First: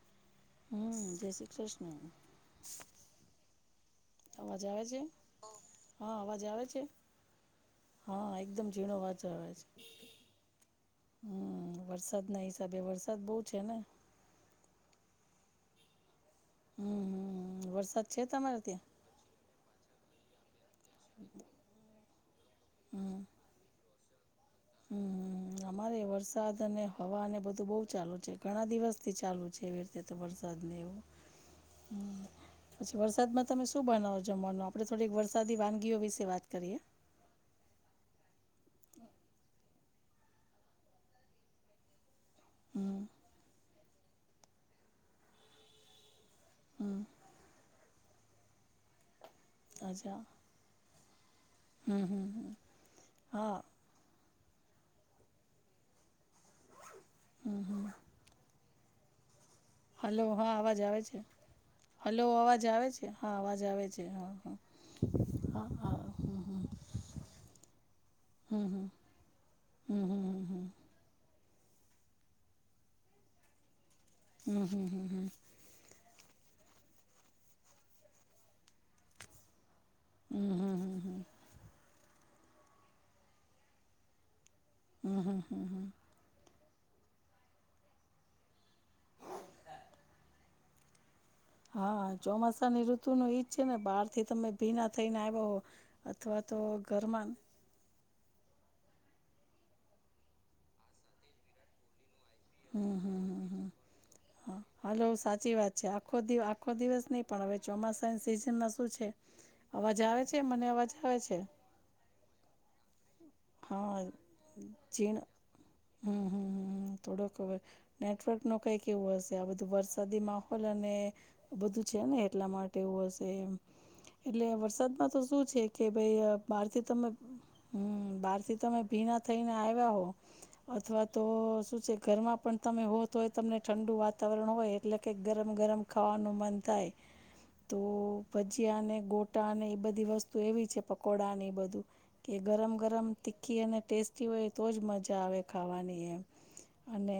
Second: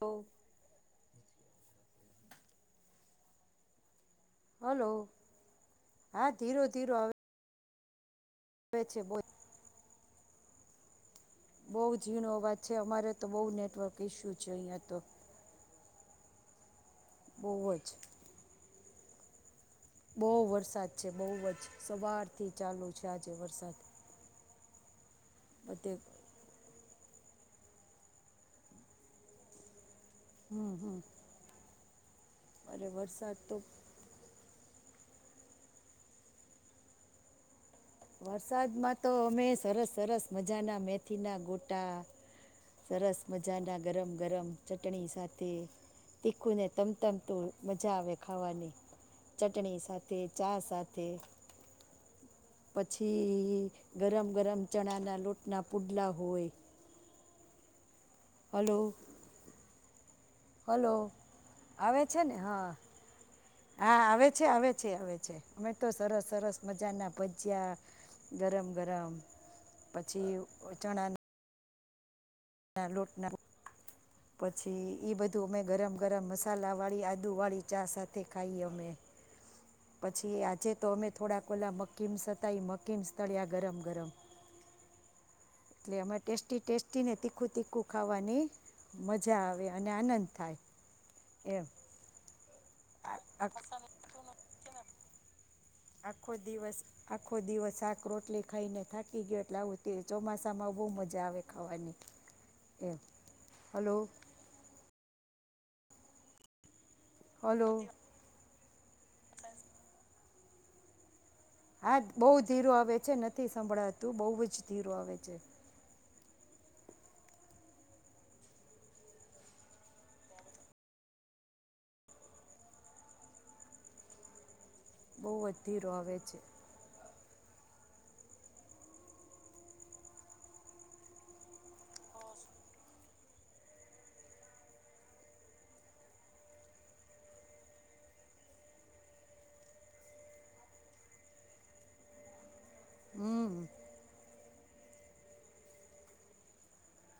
ઓ જય શ્રી કૃષ્ણ. અવાજ આવે હલો છે, હા અવાજ ધીરો આવે છે? ધીરો હા એકદમ આવે ઝીણો છે બહુ અવાજ આવે છે. હમ બઉુ ઝીણો વરસાદના અવાજ છે હિસાબે અમારે વરસાદ તો બહુ છે ને નેટવર્ક ઈશ્યુ છે અહિયાં તો. બહુ હમ જ વરસાદ છે તમારે ત્યાં? બહુ વરસાદ છે બહુ જ સવારથી ચાલુ છે આજે વરસાદ. હમ બધે અમારે એવું જ છે. વરસાદ અને હવાને બધું બહુ ચાલુ છે ઘણા દિવસથી ચાલુ છે. અરે વરસાદ વરસાદમાં તો તમે શું બનાવો જમવાનું? આપડે થોડીક વરસાદી વાનગીઓ વિશે વાત કરીએ. વરસાદમાં તો અમે સરસ સરસ મજાના મેથીના ગોટા હમ સરસ મજાના ગરમ ગરમ ચટણી સાથે તીખુંને તમતમતું મજા આવે ખાવાની ચટણી સાથે ચા સાથે. તે હમ હમ. પછી ગરમ ગરમ ચણાના લોટના પુડલા હોય. હમ હમ. હલો. હલો હા અવાજ આવે હલો છે. આવે છે હલો ને અવાજ હા આવે છે હા અવાજ હા આવે છે હા આવે છે આવે છે અમે તો હા સરસ સરસ મજા મજાના ભજીયા ગરમ ગરમ પછી ચાના લોટ ના પછી ઈ બધું અમે ગરમ ગરમ મસાલા વાળી આદુ વાળી ચા સાથે ખાઈએ અમે. પછી હમ આજે હમ તો હમ અમે હમ થોડા કોલા મકીમ્સ હતા એ મકિમ્સ તર્યા ગરમ ગરમ. હમ હમ હ. એ ટેસ્ટી ટેસ્ટી ને તીખું તીખું ખાવાની. મજા આવે અને આનંદ થાય. એમ હા ચોમાસા ની ઋતુ નું ઈજ છે ને બહાર થી તમે ભીના થઈને આવ્યા હો. આખો અથવા તો દિવસ ઘરમાં આખો દિવસ આ રોટલી ખાઈને થાકી ગયો એટલે આવું ચોમાસામાં બહુ મજા આવે ખાવાની. એ હલો. હ હલો સાચી વાત છે આખો આખો દિવસ નહી પણ હવે હલો ચોમાસા સીઝન ના શું છે અવાજ આવે છે મને અવાજ આવે છે. હા બહુ ધીરો આવે છે નથી હા સંભળાતું બહુ જ ધીરો આવે ઝીણ છે. હમ હમ હમ થોડક નેટવર્ક નું કઈ એવું હશે આ બધું વરસાદી માહોલ અને બધું છે ને એટલા માટે એવું હશે એટલે વરસાદમાં તો બહુ શું જ છે કે ધીરો આવે ભાઈ છે બહારથી તમે હમ. બહાર થી તમે ભીના થઈને આવ્યા હો. અથવા તો શું છે ઘરમાં પણ તમે હો તોય તમને ઠંડુ વાતાવરણ હોય એટલે કે ગરમ ગરમ ખાવાનું મન થાય. તો ભજીયાને ગોટાને એ બધી વસ્તુ એવી છે પકોડા એ બધું. કે ગરમ ગરમ હમ તીખી અને ટેસ્ટી હોય તોજ મજા આવે ખાવાની એમ. અને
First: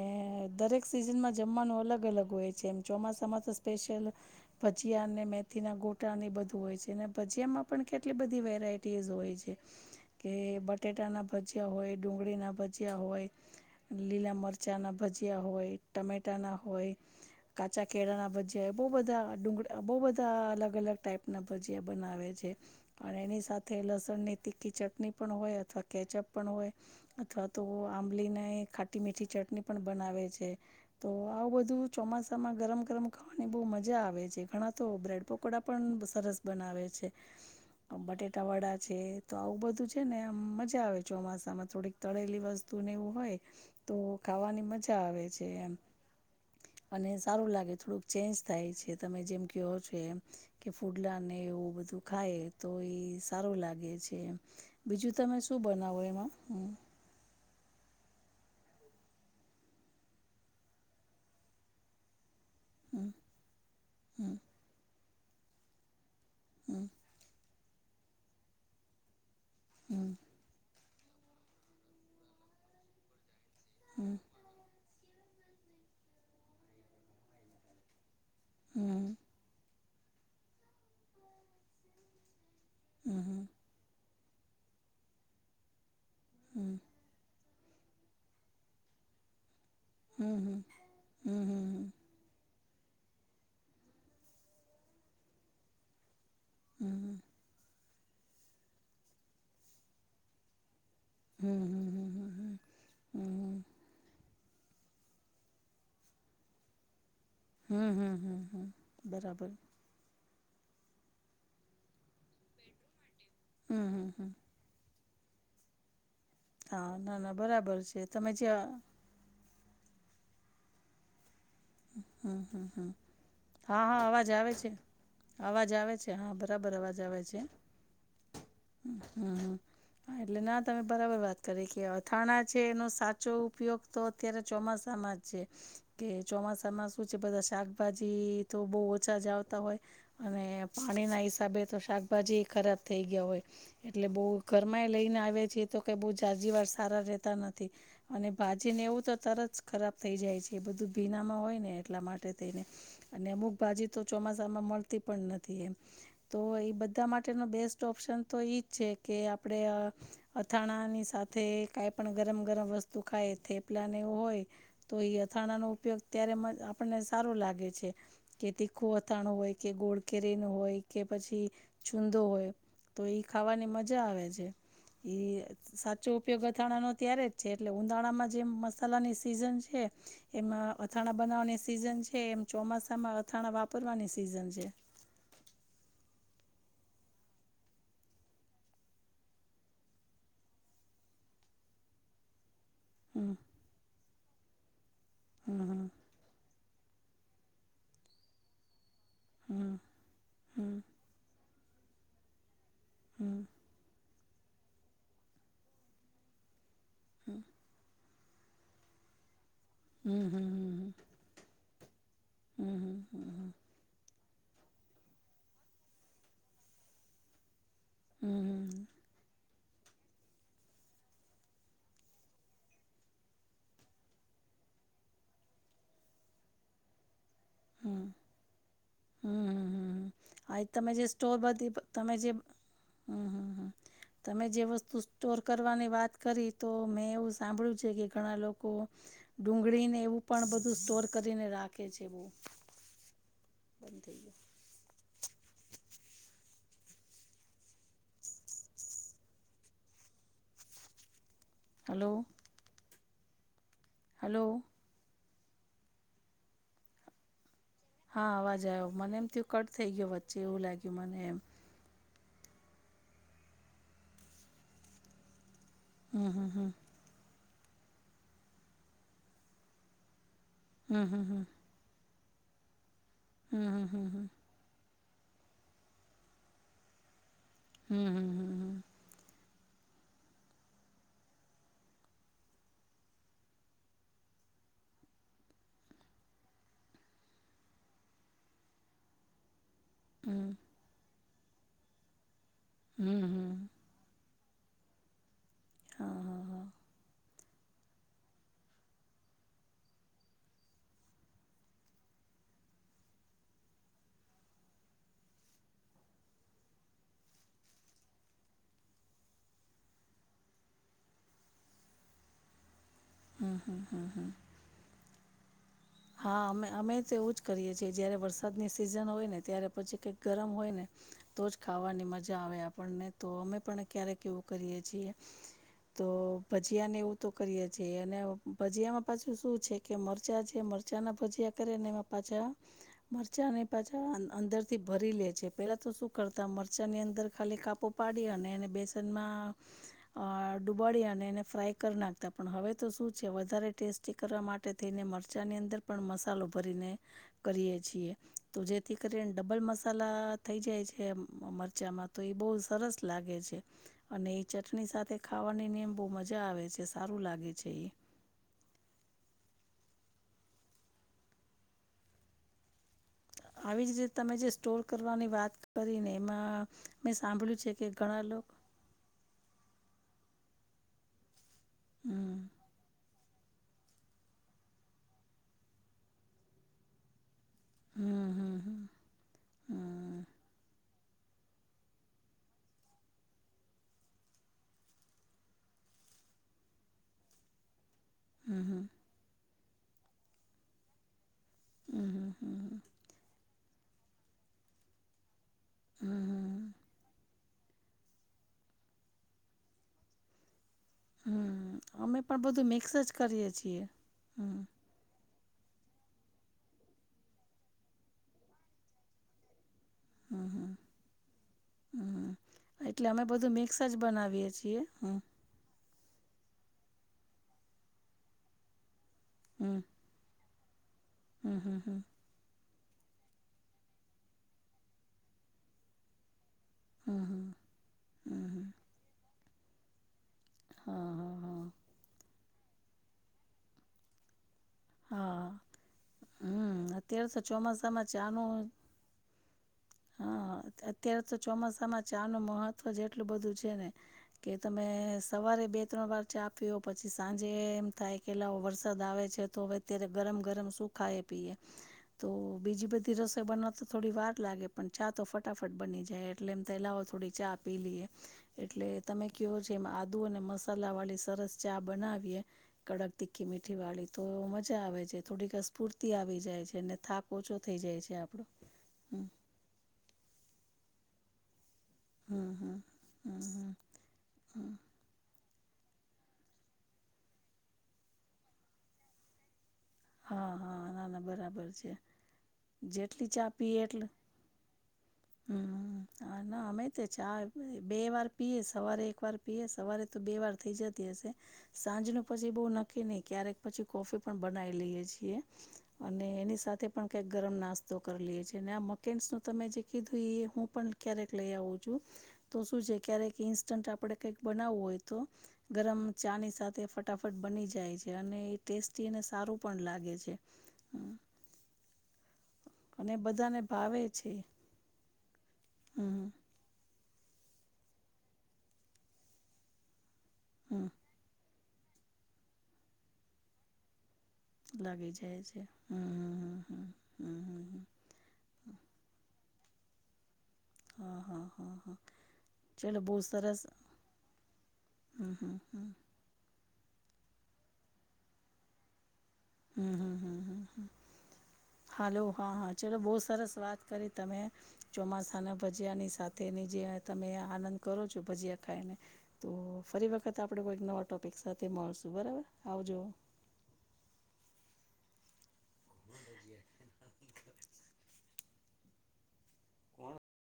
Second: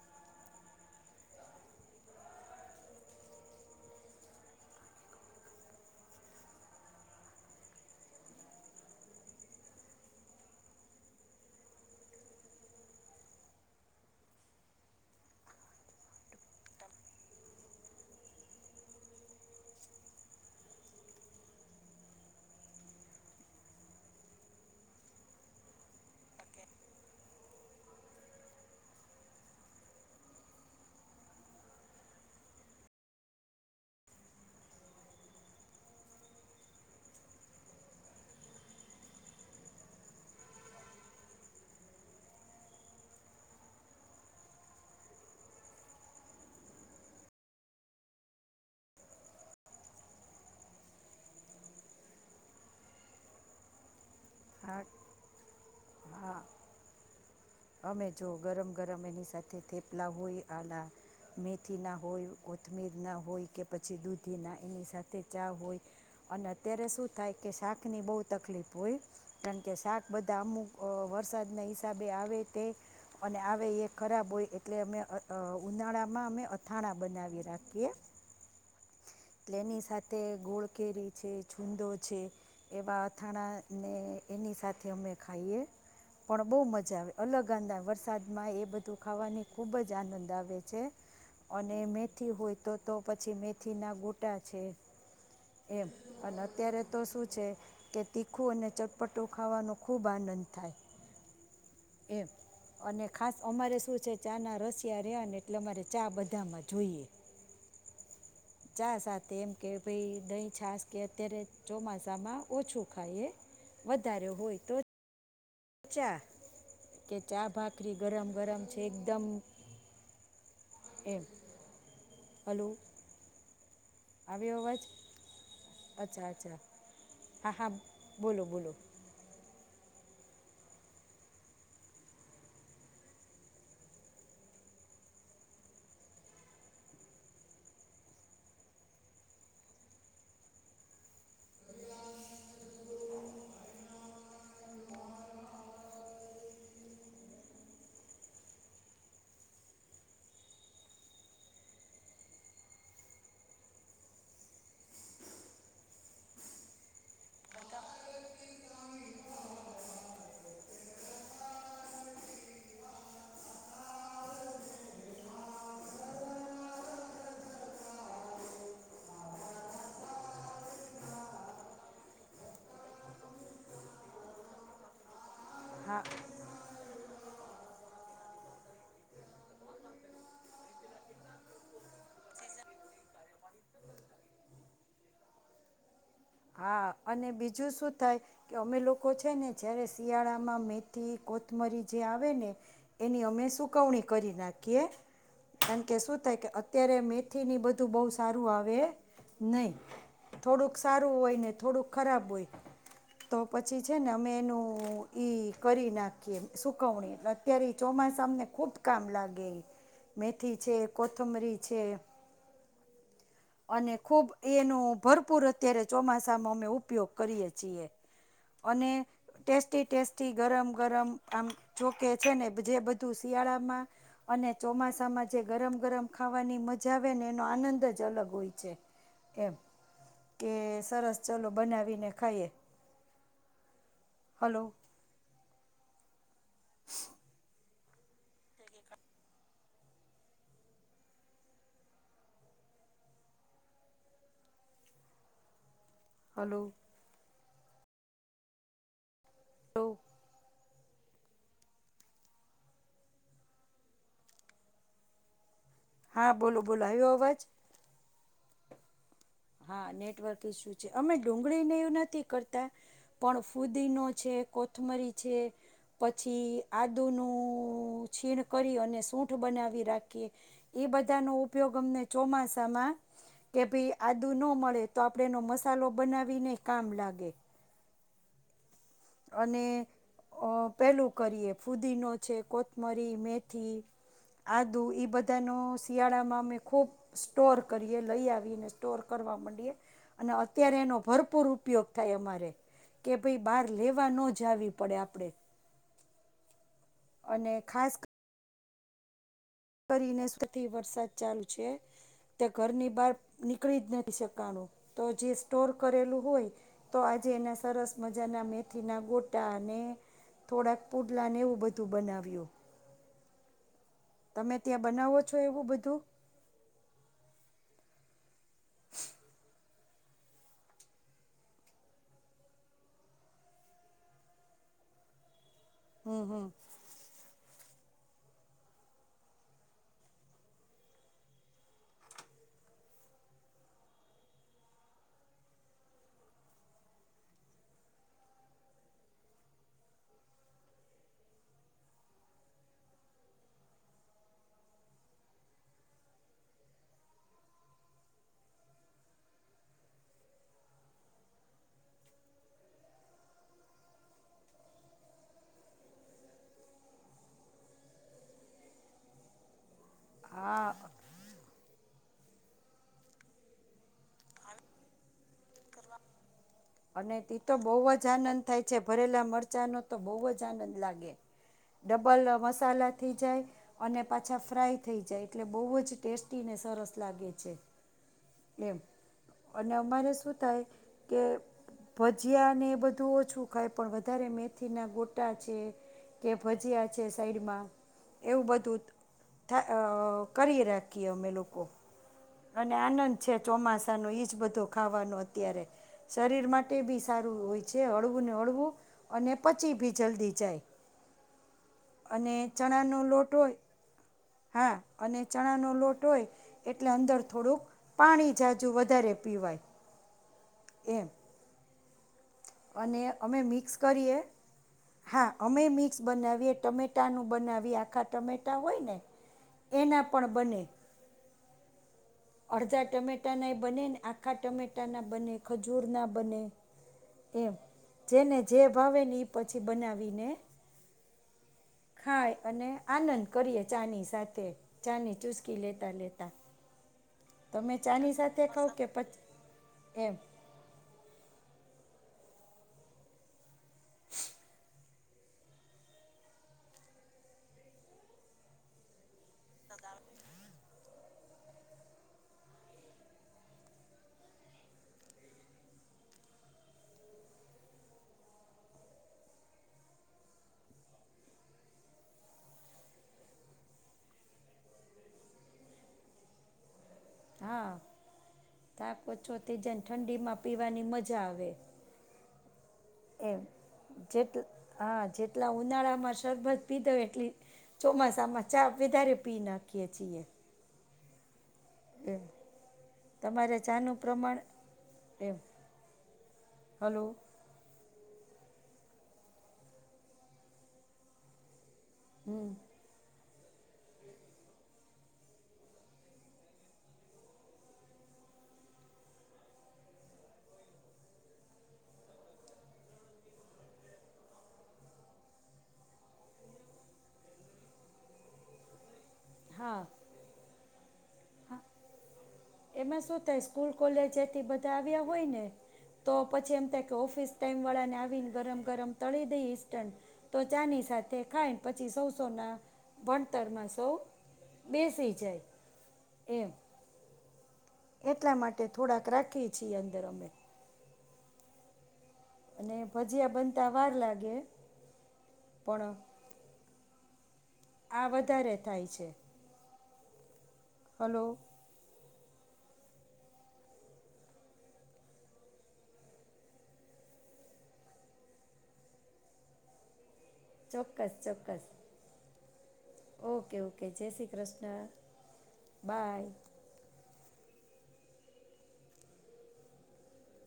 દરેક સિઝનમાં જમવાનું અલગ અલગ હોય છે એમ ચોમાસામાં તો સ્પેશિયલ ભજીયા અને મેથીના ગોટા બધું હોય છે ભજીયામાં પણ કેટલી બધી વેરાયટી હોય છે કે બટેટા ના ભજીયા હોય ડુંગળી ના ભજીયા હોય લીલા મરચાં ના ભજીયા હોય ટમેટા ના હોય કાચા કેળા ના ભજયા બહ બધા ડુંગળ બઉુ બધા અલગ અલગ ટાઈપના ભજીયા બનાવે છે અને એની સાથે લસણની તીકી ચટણી પણ હોય અથવા કેચઅપ પણ હોય. અથવા તો આંબલીને ખાટી મીઠી ચટણી પણ બનાવે છે. તો આવું બધું ચોમાસામાં ગરમ ગરમ ખાવાની બહુ મજા આવે છે ઘણા તો બ્રેડ પકોડા પણ સરસ બનાવે છે. બટેટા વડા છે તો આવું બધું છે ને મજા આવે ચોમાસામાં થોડીક તળેલી વસ્તુ ને એવું હોય. તો ખાવાની મજા આવે છે એમ. અને સારું લાગે થોડુંક ચેન્જ થાય છે તમે જેમ કેવો છો એમ કે ફૂડલા ને એવું બધું ખાય તો એ સારું લાગે છે એમ હા બીજું તમે શું બનાવો એમાં હા હમ્મ અમે જો ગરમ ગરમ એની સાથે થેપલા હોય આના મેથીના હોય કોથમીરના હમ હોય કે પછી દૂધીના એની સાથે ચા હોય અને અત્યારે હમ શું થાય કે શાકની બહુ તકલીફ હોય કારણ કે શાક હમ બધા અમુક અ વરસાદના હિસાબે આવે તે અને આવે એ હમ ખરાબ હોય. એટલે અમે અ ઉનાળામાં અમે અથાણા બનાવી રાખીએ. હમ્મ. એટલે એની સાથે ગોળ કેરી છે છુંંદો છે એવા હમ અથાણા ને એની સાથે અમે ખાઈએ. પણ બહુ હમ મજા આવે અલગ આંદ વરસાદમાં એ બધું ખાવાની ખૂબ જ આનંદ આવે હમ છે હમ હમ હમ અને મેથી હોય તો તો પછી મેથીના ગો ટા છે એમ અને અત્યારે તો શું છે કે તીખું અને ચટપટું ખાવાનો ખૂબ આનંદ થાય. હમ્મ હમ્મ એમ અને ખાસ અમારે શું છે ચા ના રશિયા રયા ને એટલે અમારે ચા બધામાં જોઈએ. હમ હમ હમ હમ ચા સાથે બરાબર એમ કે ભાઈ દહીં છાસ કે અત્યારે ચોમાસામાં ઓછું ખાઈએ. હમ હમ વધારે હમ હોય તોજ ચા હા કે ના ના ચા બરાબર ભાખરી છે ગરમ તમે જે ગરમ છે એક દમ એમ હમ હમ હમ હા હા અવાજ આવે છે અવાજ અવાજ આવે છે અચ્છા હા અચ્છા બરાબર અવાજ આવે છે હા હા બોલો બોલો હમ્મ હા એટલે ના તમે બરાબર વાત કરી કે અથાણા છે એનો સાચો ઉપયોગ તો અત્યારે ચોમાસામાં છે કે ચોમાસામાં શું છે બધા શાકભાજી તો બહુ ઓછા જ આવતા હોય. અને પાણી ના હિસાબે તો શાકભાજી ખરાબ થઇ ગયા હોય. એટલે બહુ ઘરમાં લઈને આવ્યા છીએ તો કઈ બહુ જાજી વાર સારા રહેતા નથી. અને ભાજી ને એવું તો તરત ખરાબ થઈ જાય છે બધું ભીનામાં હોય ને એટલા માટે થઈને. અને અમુક ભાજી તો ચોમાસામાં મળતી પણ નથી એમ. તો એ બધા માટેનો બેસ્ટ ઓપ્શન તો એઈજ છે કે આપણેે અથાણાની સાથે કઈ પણ ગરમ ગરમ વસ્તુ ખાય થેપલા ને એવું હોય તો એ અથાણા નો ઉપયોગ ત્યારે આપણને સારું લાગે છે. કે તીખું અથાણું હોય કે ગોળ કેરીનું હોય કે પછી છુંદો હોય. તો ઈ ખાવાની મજા આવે છે, ઈ હા સાચો ઉપયોગ અથાણાનો ત્યારે જ છે એટલે ઉનાળામાં જે મસાલાની સિઝન છે, એમાં અથાણા બનાવવાની સિઝન છે, એમ ચોમાસામાં અથાણા વાપરવાની સિઝન છે, હા, અને બીજું શું થાય કે અમે લોકો છે, ને જયારે શિયાળામાં મેથી કોથમરી જે આવે ને એની હમ અમે સુકવણી કરી નાખીએ હમ કારણ હમ કે શું થાય, કે અત્યારે મેથીની બધું બહુ સારું આવે નહીં, થોડુંક હારુ હોય થોડું ખરાબ હોય તો પ પછી છે ને અમે એનું કરી નાખીએ, કવણી એટલે અત્યારે ચોમાસા અમને ખૂબ કામ લાગે મેથી છે, કોતમરી છે. હમ્મ હમ્મ અને ખુબ એનું ભરપૂર અત્યારે ચોમાસામાં અમે ઉપયોગ કરીએ છીએ, અને ટેસ્ટી ટેસ્ટી ગરમ ગરમ આમ જોકે છે, ને જે બધું શિયાળામાં અને ચોમાસામાં જે ગરમ ગરમ ખાવાની મજા આવે ને એનો આનંદ જ અલગ હોય છે, એમ કે આ ઈ તમે જે સરસ ચલો બનાવીને ખાઈએ. હમ્મ હમ્મ હા તમે જે હલો વસ્તુ સ્ટોર કરવાની વાત કરી તો મેં એવું સાંભળ્યું છે, કે ઘણા લોકો ડુંગળીને એવું પણ બધું સ્ટોર કરીને રાખે છે, બ બંધ થઈ ગયો. હલો. લો. હલો. હલો. હા, બોલો બોલો આવ્યો અવાજ. હા, અવાજ આવ્યો મને એમ કટ હા, થઈ ગયો વચ્ચે નેટવર્ક એવું શું છે લાગ્યું અમે મને એમ ડુંગળી ને એવું નથી કરતા, પણ ફુદીનો છે, કોથમરી છે, હમ હમ પછી હમ આ દુનું છીણ કરી અને સૂઠ બનાવી રાખીએ, એ હમ બધાનો હમ ઉપયોગ અમને ચોમાસામાં કે હમ હમ ભાઈ, હમ આદુ ન મળે તો આપડનો મસાલો બનાવીને કામ લાગે, હમ્મ હમ્મ હમ્મ હમ્મ અને અ પેલું કરીએ ફુદીનો છે, કોથમરી, મેથી, આદુ, એ બધાનો શિયાળામાં અમે ખૂબ સ્ટોર કરીએ, લઈ આવીને સ્ટોર કરવા માંડીએ હમ અને હમ અત્યારે એનો ભરપૂર ઉપયોગ થાય, અમારે કે હમ ભાઈ હમ બાર લેવા ન જવી પડે આપણે. હા હા હા. અને ખાસ કરીને સૌથી વરસાદ ચાલુ છે. તે ઘરની બહાર નીકળી જ નથી શકાણું તો જે સ્ટોર કરેલું હોય, તો આજે એના સરસ મજાના મેથીના ગોટા અને થોડાક પૂડલાને એવું બધું બનાવ્યું. હમ્મ હમ્મ હમ્મ હમ્મ તમે ત્યાં બનાવો છો એવું બધું. હા, અમે અમે તો એવું જ કરીએ છીએ જયારે વરસાદની સિઝન હોય ને ત્યારે પછી કંઈક ગરમ હોય ને તો જ ખાવાની મજા આવે, આપણને તો અમે પણ ક્યારેક એવું કરીએ છીએ. તો હમ હમ ભજીયા ને એવું તો કરીએે છીએ, અને ભજીયામાં પાછું શું છે કે મરચાં છે મ ચા ના ભજયા કરે ને પાછા મરચાંને પાછા અંદર થી ભરી લે છે પેલા તો શું કરતા મરચાં ની અંદર ખાલી કાપો પાડી અને અને એને બેસનમાં અ ડુબાડી અને એને ફ્રાય કરી નાખતા પણ હવે તો શું છે વધારે ટેસ્ટી કરવા મા ટે થઈને મરચાં ની અંદર પણ મસાલો ભરીને કરીએ છીએ તો જેથી કરીને ડબલ મસાલા થઈ જાય છે મરચામાં તો એ બહુ સરસ લાગે છે. અને એ ચટણી સાથે ખાવાની ને એમ બહુ મજા આવે છે સારું લાગે છે એ. હા. આવી જ રીતે તમે જે સ્ટોર કરવાની વાત કરીને એમાં મેં અને તી તો સાંભળ્યું છે બહુ કે જ ઘણા આનંદ લોકો થાય છે ભરેલા મરચાં નો તો બહુ જ આનંદ લાગે ડબલ હમ મસાલા થઈ જાય અને પાછા ફ્રાય થઈ જાય એટલે બહુ જ ટેસ્ટીને સરસ લાગે છે. હમ એમ હમ અને અમારે હમ શું થાય કે ભજીયા ને બધું ઓછું ખાય પણ વધારે મેથી ના ગોટા છે, કે ભજીયા છે સાઈડ માં એવું હમ બધું ત હમ થા કરી રાખીએ અમે લો કો હમ હમ અને હમ આનંદ છે ચોમાસાનો ઈ જ બધો ખાવાનો અત્યારે. હમ. શરીર માટે બી સારું હોય છે હળવું ને હળવું અને પછી બી જલ્દી જાય. હમ અને ચણા નો લોટ હોય. એ હ હા અને ચણા નો લોટ હોય એટલે અંદર થોડુંક પાણી જાજુ વધારે પીવાય. હમ હમ એમ હમ એટલે અમે બધું મિક્સ જ બનાવીય છીએ હમ. હા અમે મિક્સ બનાવીએ ટમેટાનું બનાવીએ આખા ટમેટા હોય ને. હમ એના પણ બને. હમ હમ હમ અડધા ટમેટા ના એ બને ને આખા ટમેટા ના બને ખજૂર ના બને. હમ એમ હમ જેને હમ જે હમ ભાવે ને એ પછી બનાવી ને હા હા હા ખાય અને આનંદ કરીએ ચાની સાથે ચાની હા ચૂસકી લેતાં લેતાં. હમ અત્યારે તો ચોમાસામાં ચાનું ખાવ કે પચ હા અત્યારે તો ચોમાસામાં ચા નું મહત્વ જેટલું બધું છે ને કે તમે સવારે બે ત્રણ વાર ચા પીઓ પછી સાંજે એમ થાય કે લાવો વરસાદ આવે છે. તો હવે ત્યારે ગરમ ગરમ શું ખાઈએ પીએ. તો બીજી બધી રસોઈ બનાવવા તો થોડી વાર લાગે પણ ચા તો ફટાફટ બની જાય એટલે એમ તોલાવ થોડી ચા પી લઈએ. એટલે તમે કેવો છે એમાં આદુ અને મસાલા વાળી સરસ ચા બનાવીએ. કડક તીખી મીઠી વાળી તો એ મજા આવે છે થોડીક અ સ્ફૂર્તિ આવી જાય છે અને થાક ઓછો થઇ જાય છે આપડો હમ. તે જેને ઠંડીમાં પીવાની મજા આવે. હમ હમ હમ એમ હમ જેટ હમ હા જેટલા ઉનાળામાં શરબત પીધો એટલી. ચોમાસામાં ચા વધારે પી નાખીએ છીએ. હા હા નાના બરાબર છે એમ જેટલી ચા તમારે પીએ ચાનું એટલું. પ્રમાણ એમ હમ હ ના અમે તે હલો ચા. બે વાર પીએ સવારે એક વાર પીએ સવારે તો બે વાર થઇ જતી હશે. સાંજ ન હમ પછી બહુ નક્કી નહી ક્યારેક પછી કોફી પણ બનાવી લઈએ છીએ. અને એની સાથે પણ કઈક ગરમ નાસ્તો કરી લએ છે અને આ મકેન્સ નું તમે જે કીધું એ હું પણ ક્યારેક લઈ આવું છુ તો શું છે ક્યારેક ઈન્સ્ટન્ટ આપડે કઈક બનાવવું હોય તો. ગરમ ચા ની સાથે ફટાફટ બની જાય છે અને એ ટેસ્ટી અને સાર પણ હા લાગે છે. એમાં અને શું થાય બધાને સ્કૂલ ભાવે છે કોલેજથી બધા આવ્યા હોય ને તો હમ પછી એમ થાય તો ઓફિસ ટાઈમવાળાને આવીને ગરમ ગરમ તળી દઈ ઇસ્ટન તો ચાની હમ સાથે ખાય. પછી સૌ સો ના ભણતર માં સૌ લાગી જાય છે. એમ એટલા માટે થોડાક રાખીએ છીએ અંદર અમે. હા હા હા હા. અને ચલો બહુ ભજીયા સરસ. બનતા વાર લાગે પણ આ વધારે થાય છે. હમ હમ હમ હમ હમ. હલો. હાલો હા હા ચલો બહુ સરસ વાત કરી તમે. ચોમાસાના ભજીયાની સાથેની જે તમે આનંદ કરો છો ભજીયા ખાઈને. તો ફરી વખત આપડે કોઈક નવા ચોક્કસ ટોપિક ચોક્કસ સાથે મળશું બરાબર આવજો. ઓકે ઓકે જય શ્રી કૃષ્ણ બાય.